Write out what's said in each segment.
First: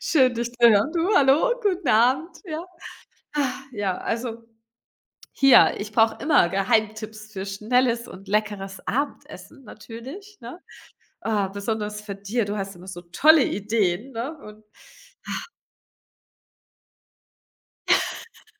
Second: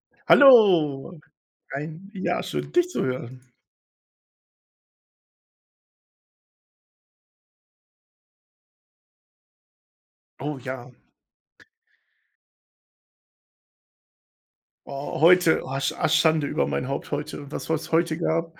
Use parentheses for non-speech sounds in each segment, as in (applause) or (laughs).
Schön, dich zu hören. Du, Hallo, hallo, guten ein Abend. ja, Ja. schön dich zu hören. Ah, ja, also hier, ich brauche immer Geheimtipps für schnelles und leckeres Abendessen natürlich, Oh ne? ja. Ah, besonders für dir. Du hast immer so tolle Ideen, ne? Und Oh, heute, oh, Schande über mein Haupt heute und was heute gab.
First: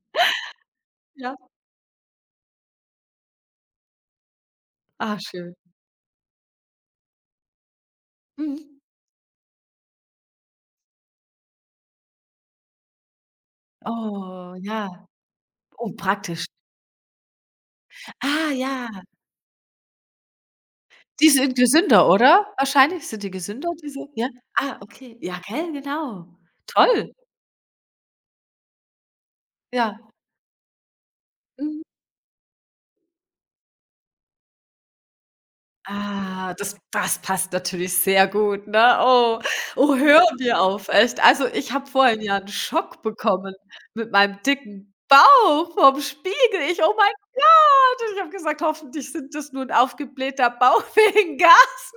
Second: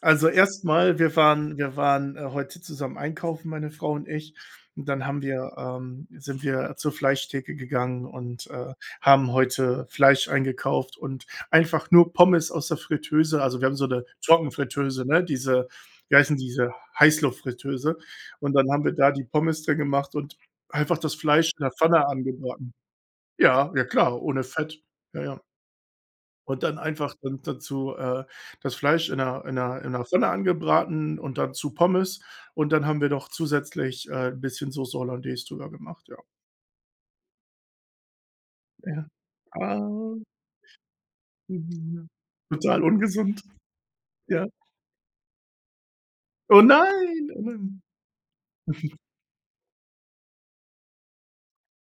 Also, erstmal ja, heute zusammen einkaufen, meine Frau und ich. Und dann ah, haben wir schön. ähm, sind wir zur Fleischtheke gegangen und, Mhm. haben heute Fleisch eingekauft und einfach nur Pommes aus der Fritteuse. Also, wir haben so eine Oh, ja. Trockenfritteuse, ne, diese Oh, wie heißen praktisch. diese? Heißluftfritteuse. Ah, Und dann haben wir ja. da die Pommes drin gemacht und einfach das Die Fleisch sind in der gesünder, Pfanne oder? angebraten. Wahrscheinlich sind die gesünder, Ja, ja diese, klar, ja? ohne Ah, Fett. okay. Ja, Ja, ja. gell, genau. Und dann Toll. einfach dann dazu, das Fleisch in 'ner in 'ner in Ja. 'ner Pfanne angebraten und dann zu Mhm. Pommes, und dann haben wir noch zusätzlich, 'n bisschen Sauce Hollandaise drüber gemacht, ja. Ah, das passt natürlich sehr gut, ne? Ja. Oh, Ah. oh, hör mir auf, echt. Also, ich habe Mhm. vorhin ja 'n Total Schock ungesund. bekommen mit meinem Ja. dicken Bauch vorm Spiegel. „Oh Ich: „Oh mein nein, oh nein.“ Gott!" Und ich habe gesagt: „Hoffentlich sind das nur 'n aufgeblähter Bauch (laughs) wegen Gas."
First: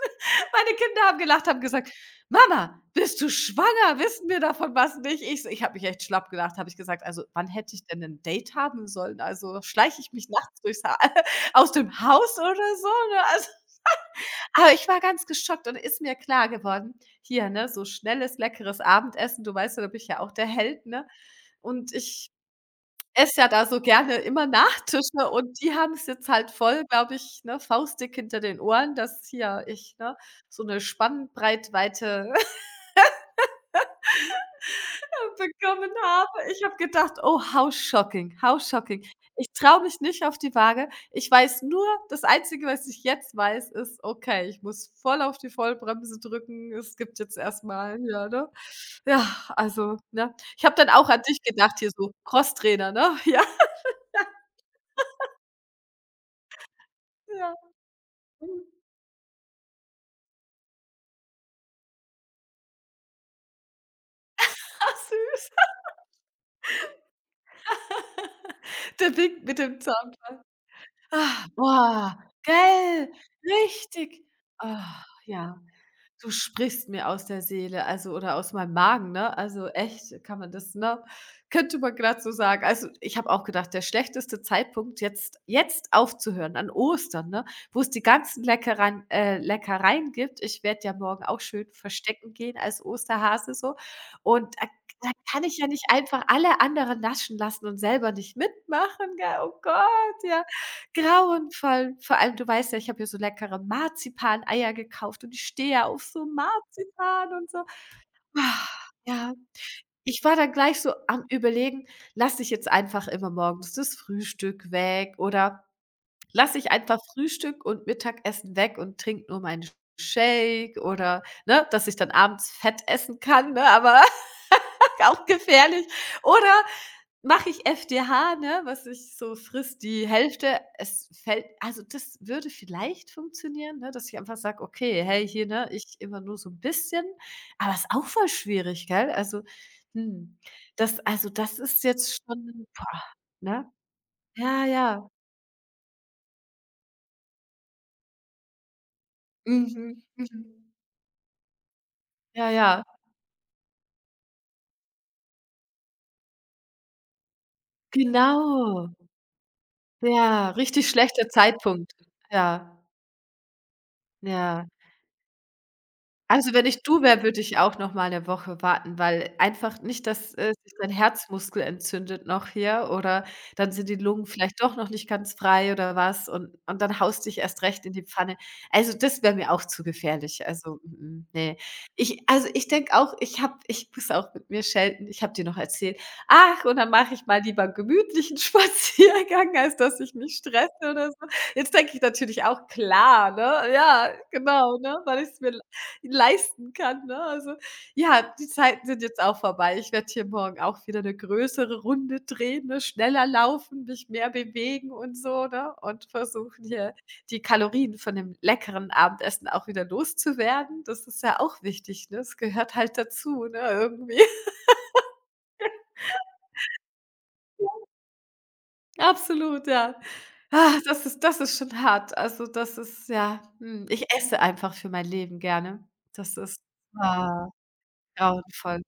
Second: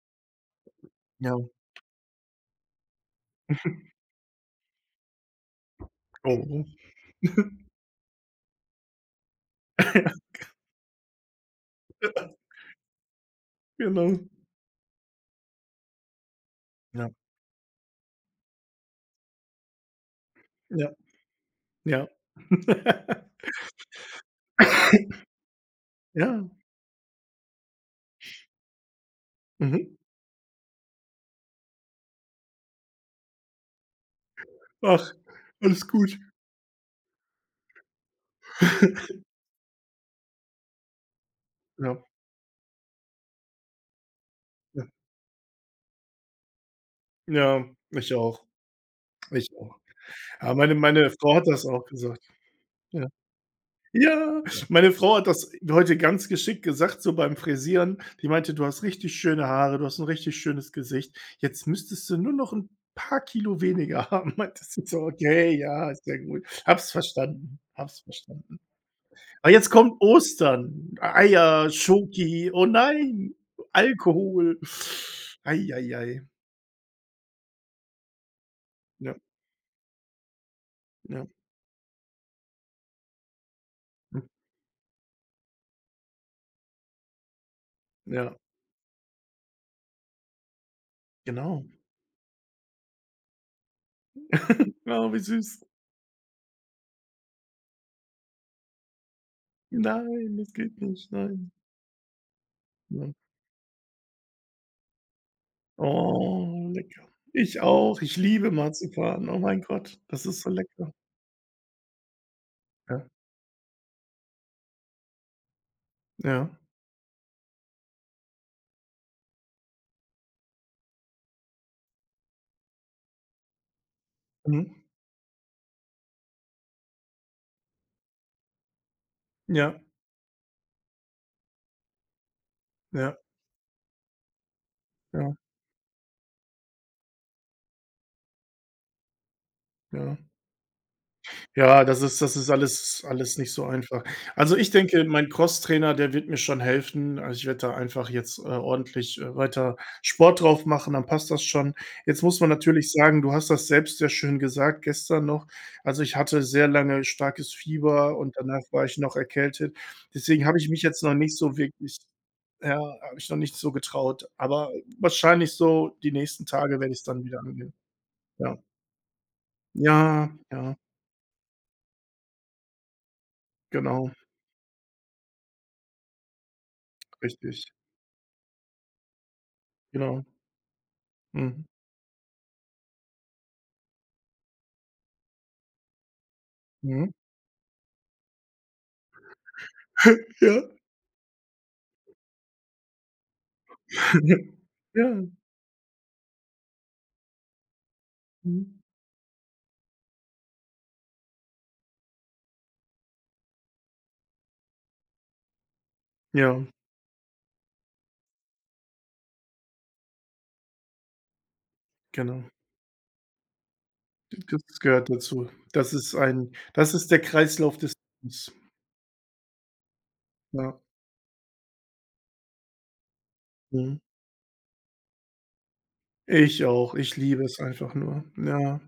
Meine Kinder haben Ja. gelacht, haben gesagt: „Mama, bist du schwanger? Wissen wir davon was nicht?" Ich so, ich habe mich echt schlapp gelacht, Oh. habe ich gesagt: „Also, wann hätte ich denn 'nen Date haben sollen? Also, schleiche ich mich (laughs) nachts durchs Ha (laughs) aus dem Haus oder so, ne?" Also, Ja, genau. aber ich war ganz geschockt und ist mir klar geworden, Ja, hier, ne, so schnelles, leckeres Abendessen, du weißt ja, da bin ich ja auch der Held, ja, ne? Und ja. ich (laughs) esse ja da so gerne immer Nachtische und die haben es jetzt Ja, halt voll, glaube ich, ne, faustdick hinter den Ohren, dass hier mhm. ich, ne, so 'ne Spannbreitweite Ach, alles bekommen gut. habe. Ich habe gedacht: „Oh, how shocking, how shocking." (laughs) Ich traue mich nicht auf die Waage. Ich weiß nur, Ja, das Einzige, was ich jetzt weiß, ist: Okay, ich ja. muss voll auf die Vollbremse drücken. Es gibt jetzt erst Ja, mal ich ja, auch, ne? Ja, ich auch. also, ne? Ja, Ich habe meine dann auch meine an Frau dich hat das gedacht auch hier, so gesagt. Crosstrainer, Ja. ne? (laughs) Ja, Ja, meine Frau hat das heute ganz geschickt gesagt, so beim ja. Frisieren. Die meinte: Mhm. „Du hast richtig schöne Haare, du hast ein richtig schönes Gesicht. Jetzt müsstest du nur noch ein paar Kilo weniger haben.“ (laughs) Meinte sie Ach so: süß, „Okay, ja, ist ja gut. Habs verstanden, habs verstanden.“ der winkt Aber mit jetzt dem kommt Zaunfall. Ostern, Ah, Eier, boah, Schoki, oh gell? nein, Richtig. Alkohol. Ah, ja. Ei, Du sprichst mir aus der Seele, also oder aus meinem Magen, ja, ne? Also echt, kann man das, ne? ja, Könnte man gerade so sagen. Also, ich habe auch gedacht, der hm, schlechteste Zeitpunkt jetzt aufzuhören, an Ostern, ne, wo es die ja, ganzen Leckereien, Leckereien gibt. Ich werde ja morgen auch genau. schön verstecken gehen als Osterhase, so, und da Oh, wie kann ich süß. ja nicht einfach alle anderen naschen lassen und selber nicht mitmachen, gell? Oh Gott, Nein, ja. das geht nicht, nein. Grauenvoll. Vor allem, du weißt ja, ich habe hier Ja. so leckere Marzipaneier gekauft und ich stehe ja auf so Oh, lecker. Marzipan und so. Ich auch. Ich liebe Ah, Marzipan. ja, Oh mein Gott, ich das war ist so dann gleich so lecker. am Überlegen, lasse ich jetzt Ja, einfach immer morgens das Frühstück weg oder ja. lasse ich einfach Frühstück und Mittagessen weg und trinke nur meinen Shake, oder, ne, dass ich dann abends Fett essen kann, ne, aber Mhm. (laughs) auch gefährlich. Oder mache ich FDH, ne, was ich so Ja, frisst die Hälfte. Es fällt, also, das würde vielleicht ja, funktionieren, ne, dass ich einfach sage: „Okay, hey, ja, hier, ne, ich immer nur so ein bisschen." Aber ist auch voll schwierig, gell? Also, ja. hm, das, also, das ist Ja, das jetzt ist das ist schon boah, alles nicht so ne? einfach. Also, Ja, ich denke, ja. mein Crosstrainer, der wird mir schon helfen. Also, ich werde da einfach jetzt, ordentlich, weiter Mhm, mhm. Sport drauf machen, dann passt das schon. Jetzt muss Ja, man ja. natürlich sagen, du hast das selbst sehr schön gesagt gestern noch. Also, ich hatte sehr lange starkes Fieber und danach war Genau. ich noch erkältet. Deswegen Ja, habe ich mich richtig jetzt noch schlechter nicht so Zeitpunkt. wirklich. Ja, Ja, habe ich noch nicht so getraut, ja. aber wahrscheinlich so die nächsten Also, wenn Tage ich werde ich's du wäre, dann wieder würde ich angehen. auch noch mal 'ne Woche Ja. warten, weil einfach nicht, Ja, dass, sich ja, dein Herzmuskel entzündet noch, hier, oder dann sind die genau, Lungen vielleicht doch noch nicht ganz frei oder was, und dann haust dich erst richtig, recht in die Pfanne. Also, das wäre mir auch zu genau. gefährlich. Also, mm, mm, ne. Mhm. Ich, also, ich denke auch, ich habe, ich muss auch mit mir schelten. Ich habe dir noch erzählt: „Ach, und dann Mhm. mache ich mal lieber gemütlichen (laughs) Spaziergang, als dass ich mich Ja. stresse oder so." Jetzt denke ich natürlich auch: „Klar, ne?" Ja, (laughs) genau, ne, Ja, weil ich's mir leisten kann, ne? Also, ja, die mhm. Zeiten sind jetzt auch vorbei. Ich werde hier morgen auch wieder eine größere Runde drehen, ne, schneller laufen, mich mehr bewegen und so, ne, und versuchen, Ja, hier die Kalorien von dem leckeren Abendessen auch wieder loszuwerden. Das ist ja auch wichtig, ne? Es genau. gehört halt dazu, ne, irgendwie. (laughs) Das gehört dazu. Das ist der Kreislauf des Lebens. Absolut, ja. Ah, Ja. das ist schon hart. Also, das ist ja, Mhm. ich esse einfach für mein Leben gerne. Das ist, Ich auch. Ich liebe ah, es einfach nur. Ja, grauenvoll.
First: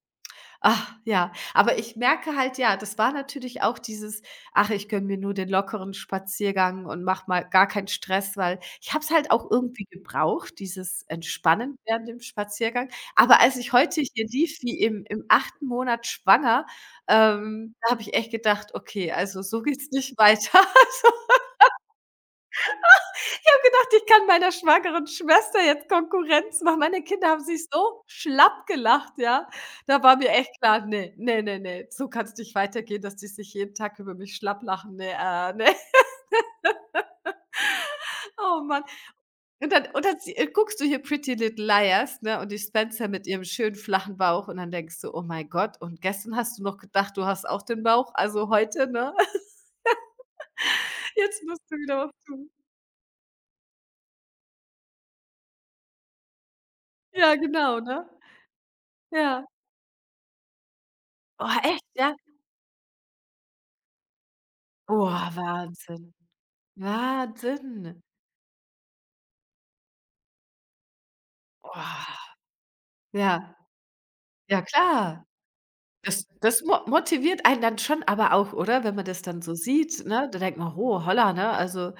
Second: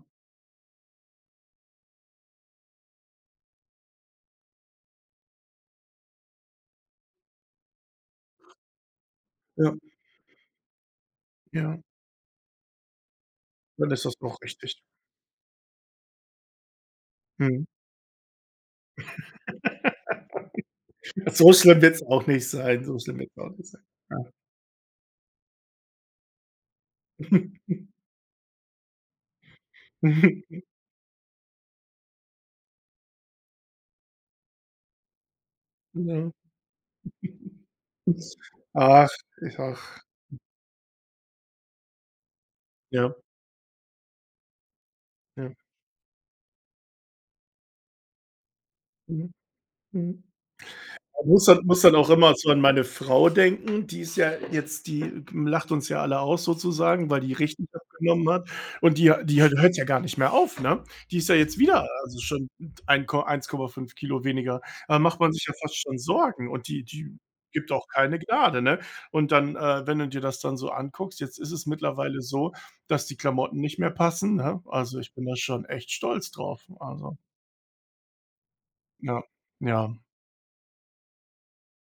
Ach, ja. Aber ich merke halt, ja, das war natürlich auch dieses: „Ach, ich gönne mir nur den lockeren Spaziergang und mache mal gar keinen Stress", weil ich habe es halt auch ja, irgendwie gebraucht, dieses Entspannen ja. während dem Spaziergang. Aber als ich Dann heute ist das hier auch lief wie richtig. im achten Monat schwanger, Mhm. Da habe ich echt gedacht: „Okay, also so geht's nicht weiter." (laughs) Ja, so schlimm wird's auch nicht sein. So schlimm wird's auch Habe nicht sein. gedacht, ich Ja. kann meiner schwangeren Schwester jetzt Konkurrenz machen. Meine Kinder haben sich so schlapp gelacht, ja. Da war mir echt (laughs) klar: „Ne, ne, ne, ne, so kann's nicht weitergehen, dass die sich jeden Tag über mich schlapp lachen. Ne, ne." Ja. (laughs) Oh Mann. Ach, ich Und dann ach. und dann sie guckst du hier „Pretty Little Liars", ne, und die Spencer Ja, mit ihrem schönen flachen Bauch, und dann denkst du: „Oh mein ja. Gott, und gestern hast du noch gedacht, du hast auch den Bauch, also heute, ne? Mhm, (laughs) mhm. Jetzt Muss musst dann du muss dann wieder was auch immer tun." so an meine Frau denken, die ist ja jetzt, die lacht uns ja alle aus sozusagen, weil die Ja, richtig genau, ne? abgenommen hat und die die Ja. hört hört ja gar nicht mehr auf, ne? Die ist ja Oh, jetzt echt, wieder, ja? also schon ein Ko 1,5 Kilo weniger. Oh, Da macht man sich ja fast schon Wahnsinn. Sorgen und die gibt auch Wahnsinn. keine Gnade, ne? Und dann, wenn du dir das dann so anguckst, jetzt ist es mittlerweile Oh, so, dass die ja, Klamotten nicht mehr passen, ne? ja, Also, ich bin klar. da schon echt Das stolz drauf. das mo Also, motiviert einen dann schon aber auch, oder? Wenn man ja, das dann so ja. sieht, ne? Da denkt man: „Oh, holla", ne? Also,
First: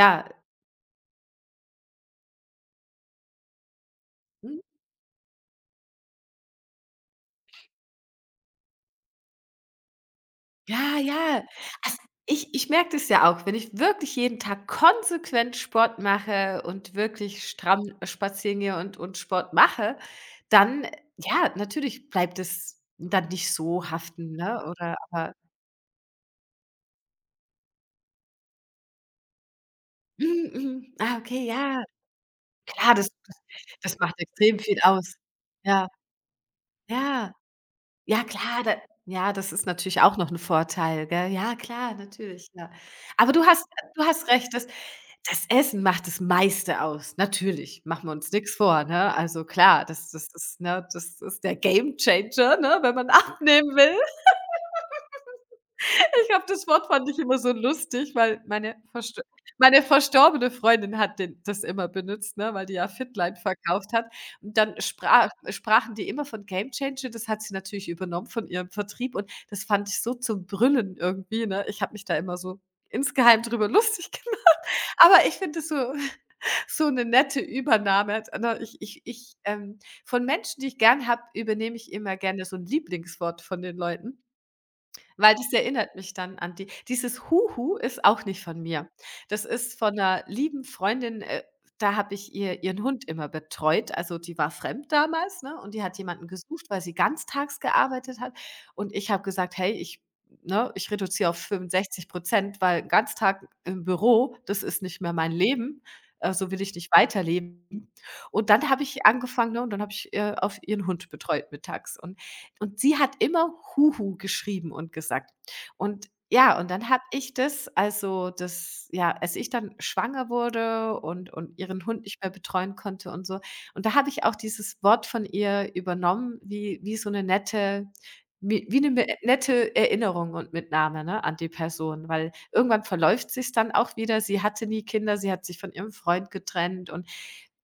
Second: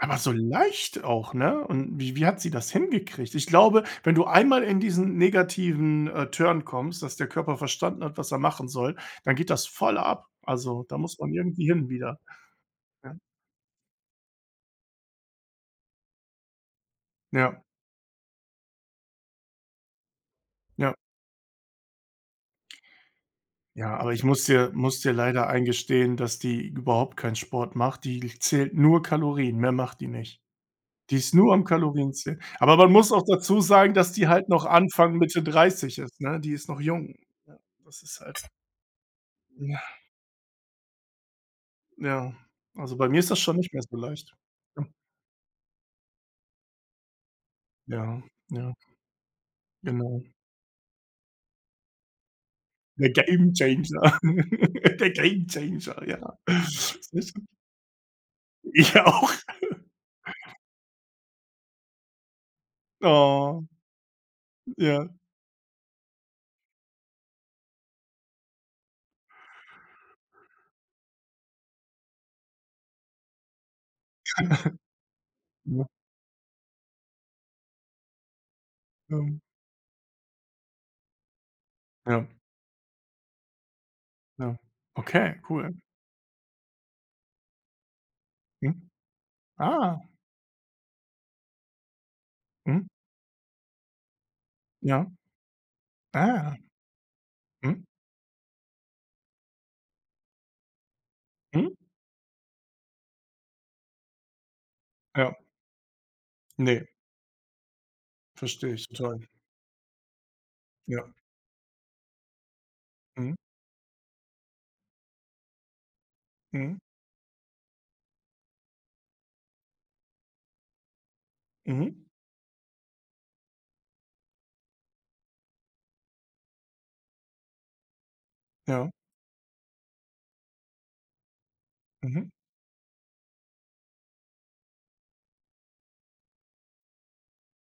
Aber so leicht auch, ne? Und wie hat sie das hingekriegt? Ich glaube, wenn du mhm. einmal in diesen negativen, Turn kommst, dass der Körper verstanden hat, was er machen soll, dann geht das voll ab. Also, Ja, da muss man ja. irgendwie hin Also, wieder, ich merke das ne? ja auch, wenn ich wirklich jeden Tag konsequent Sport mache und wirklich Ja, stramm spazieren gehe und Sport mache, dann, ja. Ja, natürlich bleibt es dann nicht so Ja, aber ich haften, muss ne? dir Oder muss dir aber leider eingestehen, dass die überhaupt keinen Sport macht. Die zählt nur Kalorien, mehr macht die nicht. mhm, mhm. Die Ah, ist okay, nur am ja. Kalorienzählen. Aber man Klar, das muss auch das dazu sagen, das dass macht die halt extrem noch viel Anfang, aus. Mitte Ja, 30 ist, ne? Die ist noch jung. ja, Ja, das ist ja, halt klar, da, ja, das ist ja. natürlich auch noch 'n Vorteil, gell? Ja, klar, Ja, natürlich, ja. also bei mir ist Aber das du schon hast nicht mehr so du hast leicht. recht, das Essen macht das meiste aus. Natürlich, machen wir Ja, uns nix ja, vor, ne? Also klar, das genau. das ist, ne, das ist der Gamechanger, ne, wenn man (laughs) Der abnehmen will. Gamechanger. (laughs) Der Gamechanger, Ich ja. habe, das (laughs) Wort fand ich Sehr immer schön. so lustig, weil meine Ich verst auch. meine verstorbene Freundin hat den das immer benutzt, ne, weil die ja Fitline Oh, verkauft hat. Und dann ja, sprachen die immer von Game Changer, das hat sie natürlich übernommen von ihrem Vertrieb, und das fand ich so zum Brüllen irgendwie, ne? Ich habe mich da immer so insgeheim drüber (laughs) lustig gemacht. Aber ich finde es ja, so eine nette Übernahme. Ne, ich ich ich, ähm, ähm von Menschen, die ich gern habe, übernehme ich immer ja, gerne so ein Lieblingswort von den Leuten. ja. Weil Okay, das cool. erinnert mich dann an dieses Huhu ist auch nicht von mir. Mhm. Das ist von Ah, 'ner lieben Freundin, da habe ich ihren mhm, Hund immer betreut. Also, die war fremd ja. damals, ne, und die hat jemanden Ah, gesucht, weil sie ganztags mhm, gearbeitet hat. Und ich habe gesagt: „Hey, ich reduziere auf mhm, 65, weil Ganztag im Büro, das ist nicht mehr mein ja. Leben. So will ich Ne, nicht weiterleben." Und dann verstehe habe ich ich total. angefangen, ne, und dann habe ich, auf ihren Ja. Hund betreut mittags. Und sie hat Mhm, immer Huhu geschrieben und gesagt. Und ja, und mhm, dann habe ich das, ja, als ich dann schwanger wurde und ihren Hund mhm, nicht mehr betreuen konnte und so, und da habe ich auch dieses Wort von ihr übernommen, wie so eine nette, wie wie 'ne ja, me nette Erinnerung und Mitnahme, ne, an die Person, mhm, weil irgendwann verläuft sich dann auch wieder. Sie hatte nie Kinder, sie hat sich von ihrem Freund getrennt und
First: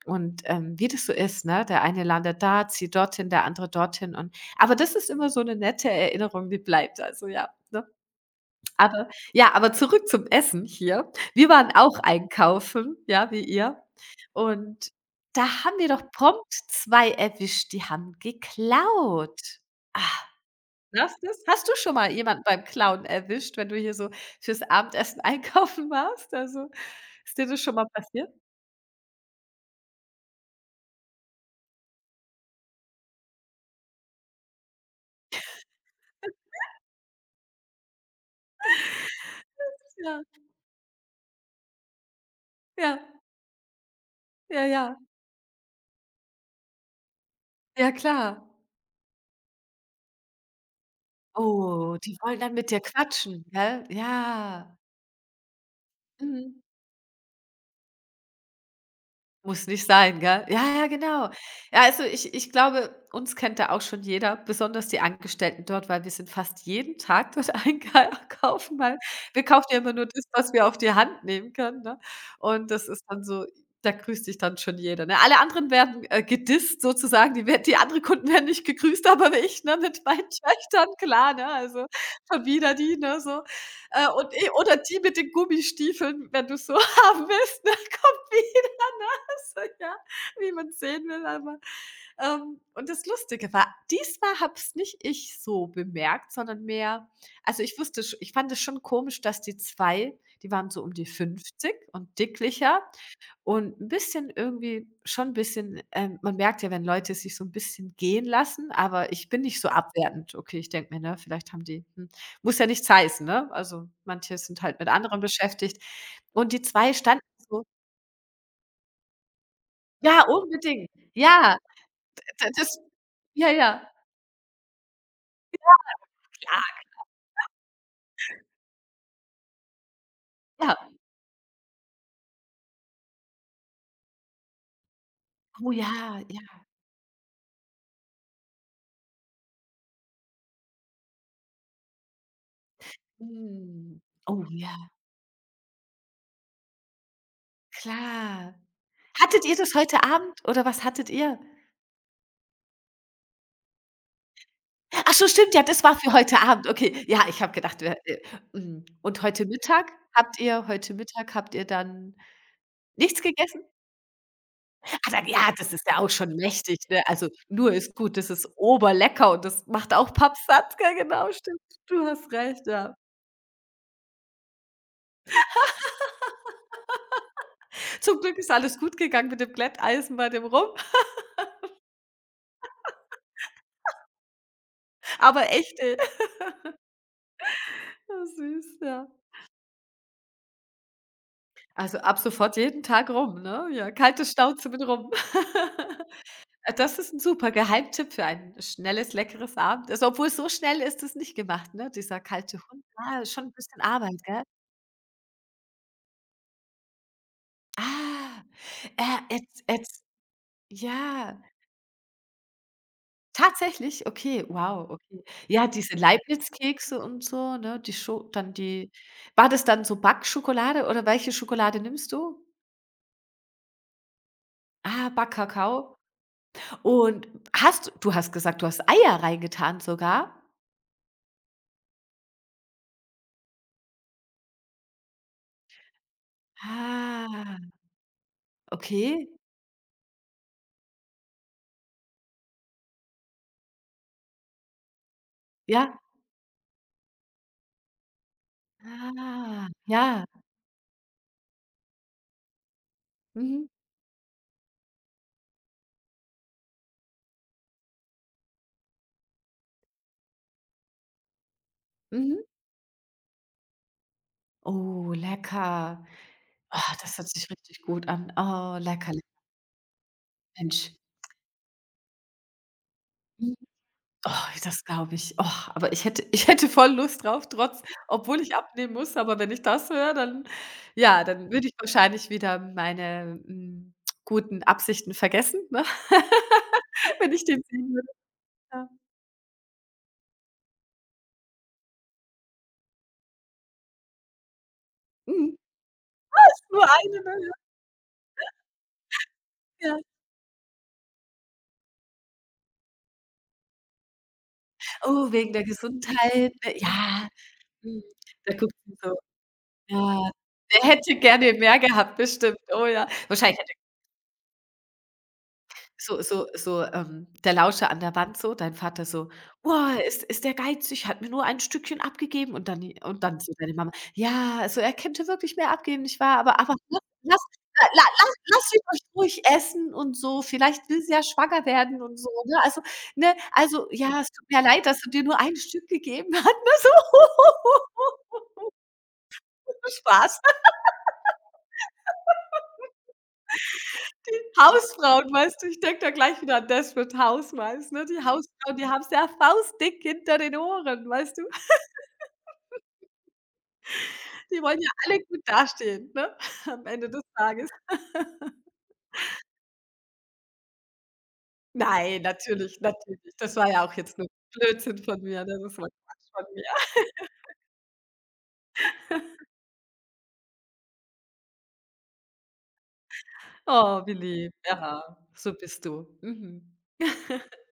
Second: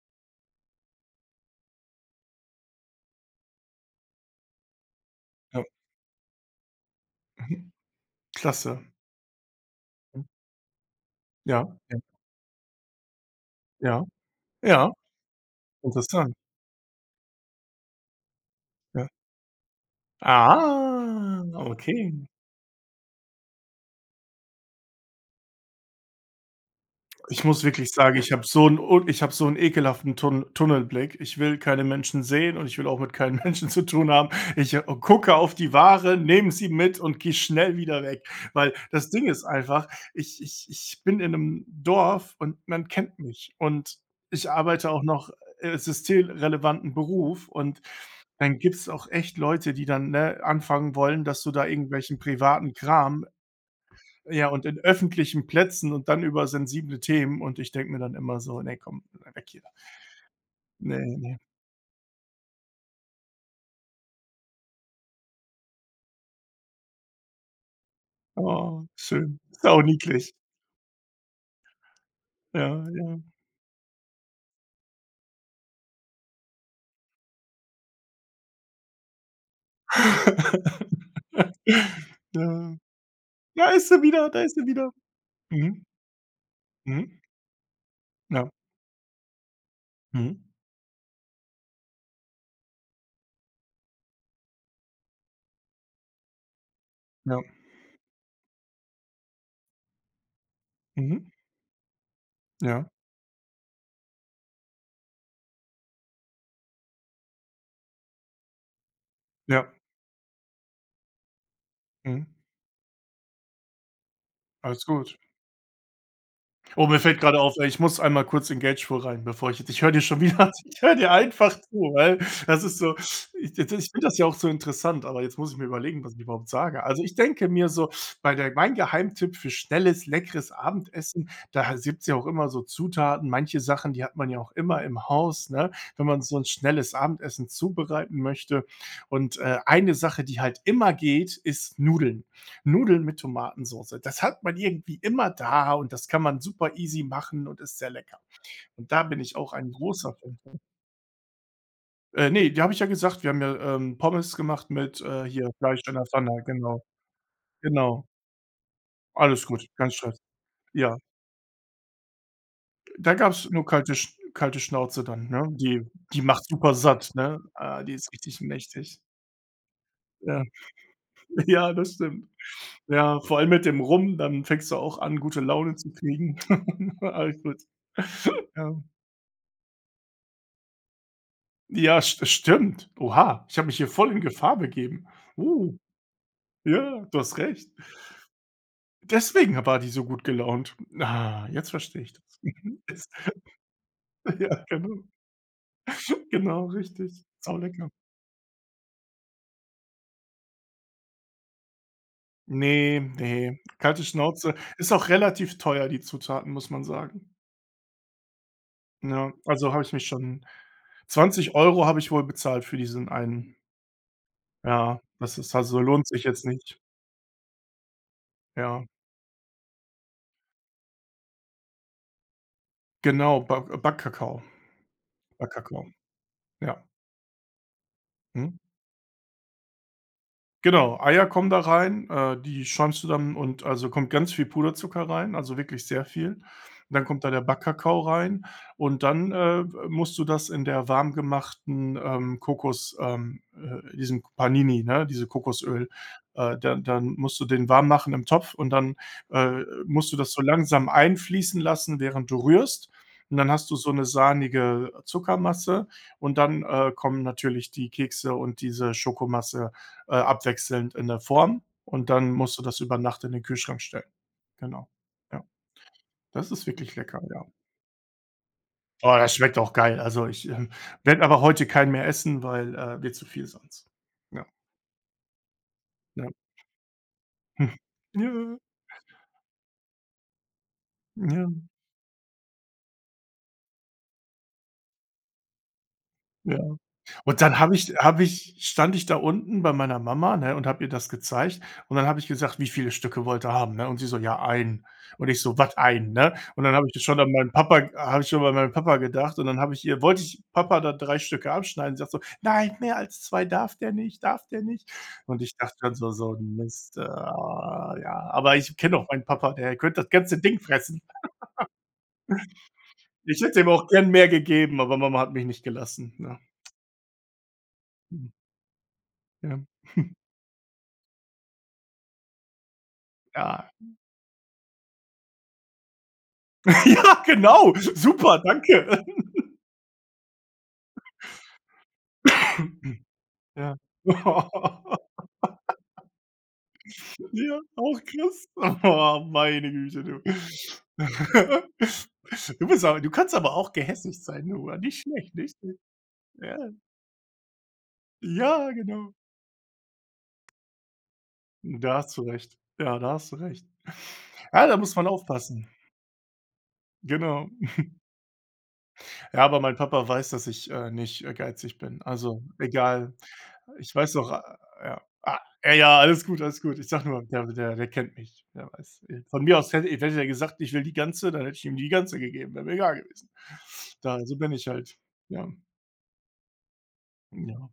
und, ähm, wie das so ist, ne? Der eine landet da, zieht dorthin, der andere dorthin, und aber das ist immer so 'ne ja, nette Erinnerung, die bleibt, also ja, mhm. ne? Klasse. Aber ja, aber zurück Mhm. zum Essen hier. Wir Ja, waren ja, auch einkaufen, ja, wie ihr. ja, Und ja, da haben wir doch interessant, prompt 2 erwischt, die haben ja. geklaut. Ah, weißt du's? Ah, Hast du schon mal okay. jemanden beim Klauen erwischt, wenn du hier so fürs Abendessen (laughs) einkaufen warst? Also, ist Ich dir das muss schon mal wirklich sagen, passiert? ich habe so 'n un ich habe so 'n ekelhaften Tunnelblick. Ich will keine Menschen sehen und ich will auch mit keinen (laughs) Menschen zu tun haben. Ich, gucke auf die Ware, nehme sie mit und gehe schnell wieder weg, weil das Ding ist einfach, Ja, ich bin in 'nem Dorf und man ja, kennt mich und ich ja, arbeite ja. auch noch, systemrelevanten Beruf, und Ja, klar. dann gibt's auch echt Leute, die dann, ne, anfangen wollen, dass du da Oh, die irgendwelchen wollen dann mit privaten dir Kram. quatschen, gell? Ja, und Ja. in öffentlichen Plätzen und dann über Mhm. sensible Themen und ich denke mir dann immer so: „Ne, komm, weg hier. Muss nicht sein, gell? Ja, ja, Ne, genau. ne. Ja, also ich glaube, uns kennt da auch schon jeder, besonders die Angestellten dort, weil wir sind fast jeden Tag dort (laughs) einkaufen, Oh, weil schön. wir kaufen ja immer nur das, Sauniedlich. was wir auf die Hand nehmen können, ne? Und Ja, das ist ja. dann so, da grüßt dich dann schon jeder, ne? Alle anderen werden, gedisst sozusagen, die anderen Kunden werden nicht gegrüßt, aber ich, ne, mit meinen (laughs) Töchtern, (laughs) klar, ne? Also, schon wieder Ja. die, ne, so. Da ist sie wieder, Und da e ist sie oder wieder. die mit den Mhm, Gummistiefeln, wenn du so (laughs) mhm, haben willst, ne, kommt ja, wieder, ne? So, ja, mhm, wie man sehen will, aber und das Lustige war, diesmal habe es nicht ich so bemerkt, sondern mehr, ja, also, ich wusste sch ich fand es schon komisch, dass die 2, die waren so um die mhm, 50 und dicklicher ja, und ein bisschen irgendwie schon 'n bisschen, man merkt ja, wenn Leute sich so ein bisschen gehen lassen, aber ich bin nicht so ja, abwertend. Okay, ich denke mir, ne, vielleicht haben die, mhm. muss ja nichts heißen, ne? Also, manche sind halt Alles mit gut. anderen beschäftigt. Und die Oh, 2 mir fällt standen gerade auf, so, ey, ich muss einmal kurz in Gagepool rein, bevor ich jetzt, ich höre dir schon ja, wieder (laughs) ich unbedingt. höre dir einfach Ja. zu, weil Da das das, ist so, ja, ich ja. finde das ja auch so interessant, aber jetzt muss ich mir überlegen, was ich überhaupt Klar, sage. Also, ich denke mir so, bei der mein Geheimtipp für schnelles, leckeres ja. Abendessen, da gibt's ja auch immer so Zutaten, manche Sachen, die hat man ja auch immer im Haus, ne, Oh wenn ja, man so 'n ja. schnelles Abendessen zubereiten möchte. Und, eine Sache, die halt immer geht, ist Nudeln. Nudeln mit Mhm. Tomatensoße. Das hat Oh man ja, irgendwie immer da und das kann man super easy machen und ist sehr lecker. klar. Und da bin ich Hattet auch ihr ein das heute großer Fan Abend, von. oder was hattet ihr? Ne, die habe ich ja gesagt, wir haben ja, Pommes gemacht mit, Ach so, hier stimmt, ja, Fleisch das in war der für heute Pfanne, Abend. genau, Okay, ja, ich habe gedacht, wir, genau. Mhm. Und heute Alles gut, Mittag? kein Stress. Habt ihr heute Ja, Mittag habt ihr dann da nichts gab's gegessen? nur kalte Schnauze Ah, dann dann, ne? ja, das ist Die ja auch die schon macht super mächtig, ne? satt, Also, ne? nur Ah, die ist ist gut, das richtig ist mächtig. oberlecker und das macht auch Ja, pappsatt. Ja, genau, (laughs) stimmt. ja, das Du stimmt. hast recht, ja. Ja, vor allem mit dem Rum, dann fängst du auch an, gute Laune zu kriegen. (laughs) Alles gut. Zum Glück ist alles Ja. gut gegangen mit dem Glätteisen bei dem Rum, Ja, st stimmt. Oha, ich habe mich hier voll in Gefahr begeben. aber Uh, echte ja, du hast recht. (laughs) Ja, süß, ja. Deswegen war die so gut gelaunt. Ah, jetzt Also, verstehe ich ab das. sofort Mhm, jeden (laughs) jetzt Tag rum, ne? Ja, kalte ja, Schnauze mit genau. rum. (laughs) Genau, Das ist ein richtig. super Saulecker. Geheimtipp für ein schnelles, leckeres Abend. Also, obwohl, so schnell ist es nicht gemacht, ne, dieser kalte Hund. Ne, Ah, schon ein ne, bisschen kalte Arbeit, gell? Schnauze. Ist auch relativ teuer, die Zutaten, muss man sagen. Ah, Ja, jetzt also habe ich jetzt mich schon, ja, 20 € habe ich wohl bezahlt für diesen einen. tatsächlich? Okay, wow, Ja, okay. das ist, Ja, also diese lohnt sich jetzt nicht. Leibniz-Kekse und so, ne, die Scho dann Ja, die, war das dann so Backschokolade, oder welche Schokolade nimmst du? genau, Backkakao. Ah, Backkakao, Backkakao? ja. Und hast du hast Mhm. gesagt, du hast Eier reingetan sogar? Genau, Eier kommen da rein, die schäumst du dann und also, kommt ganz viel Puderzucker rein, also, wirklich sehr viel. Dann kommt da der Ah, Backkakao rein und okay. dann, musst du das in der warm gemachten, Kokos diesem Panini, ne, diese Kokosöl, Ja. Dann musst du den warm machen im Topf und dann, Ah, musst du ja. das so langsam einfließen lassen, während du rührst. Und dann Mhm, hast du so eine sahnige Zuckermasse und dann, kommen natürlich die Kekse und diese Schokomasse abwechselnd in der Form und dann mhm. musst du das über Nacht in den Kühlschrank stellen. Genau. Oh, Ja, lecker. das ist Oh, wirklich das lecker, hört ja. sich richtig gut an. Oh, lecker, Oh, lecker, das schmeckt auch geil. Also, ich, Mensch. werde aber heute keinen mehr essen, weil, wird zu viel Mhm. sonst. Oh, Ja, das glaube ich. Oh, aber ich hätte ja. ich hätte voll Lust drauf, (laughs) trotz, obwohl ich Ja, abnehmen muss, aber wenn ich das höre, dann, ja, ja, dann würde ich wahrscheinlich wieder meine, guten Absichten vergessen, ne? ja. (laughs) Wenn Und ich dann den habe sehen ich würde, habe ich ja. stand ich da unten bei meiner Mama, ne, und habe ihr das gezeigt und dann habe ich gesagt: „Wie viele Stücke wollt ihr haben“, ne? Und sie so: „Ja, ein. Und ich Mhm. so: „Was, ein? Ne?“ Und dann Nur eine, ne? Habe ich schon an meinen Papa gedacht und dann habe ich Ja, ihr ja. wollte ich Papa da 3 Stücke abschneiden. Sie sagt so: „Nein, mehr als 2 darf der nicht, darf der nicht.“ Oh, Und wegen ich der dachte dann so: „So Gesundheit, 'n ne? Mist, Ja, mhm. ja.“ Da Aber guckt ich sie kenne auch so, meinen Papa, der könnte das ja. ganze Ding Der fressen. hätte gerne mehr gehabt, bestimmt. Oh ja. Ich Wahrscheinlich. hätte ihm auch gern mehr gegeben, aber Mama hat mich nicht gelassen, So, ne? so, so, der Lauscher an der Mhm, Wand, so, dein Vater so: ja. „Boah, ist der geizig, hat mir nur ein Stückchen abgegeben." Und dann, und dann so Ja. deine Mama: „Ja, so, er könnte wirklich mehr abgeben, nicht wahr? Aber (laughs) lass Ja, lass genau. la la lass Super, lasst ihn euch danke. ruhig essen und so. Vielleicht will sie ja schwanger werden und so, ne? Also, (laughs) ne, Ja. also Ja, ja, es tut mir leid, dass du dir nur ein Stück gegeben hat", ne, so. auch (laughs) krass. Oh, meine Güte, du. Spaß. (laughs) Du kannst aber auch gehässig sein, du. Ah, nicht Hausfrauen, schlecht, nicht weißt du? schlecht. Ich denke da gleich Ja, wieder an Desperate Housewives, ne? Die ja, Hausfrauen, die haben's genau. ja faustdick hinter den Ohren, weißt du? Da hast du recht. Ja, da hast du recht. Die Ja, da wollen ja muss man alle gut aufpassen. dastehen, ne, am Ende des Genau. Tages. Ja, aber mein Papa weiß, dass ich, nicht, geizig bin. Nein, Also, natürlich, egal. natürlich. Das war ja auch Ich weiß jetzt nur doch, Blödsinn ja. von Ah, mir, ne? ja, Das war ja, alles Quatsch gut, von alles mir. gut. Ich sag nur, der kennt mich, der weiß. Von mir aus hätte er gesagt: „Ich will die ganze“, dann hätte ich ihm die ganze gegeben, wäre mir egal gewesen. Oh, wie Da so lieb. bin ich halt. Ja, Ja, so bist du. Mhm. ja.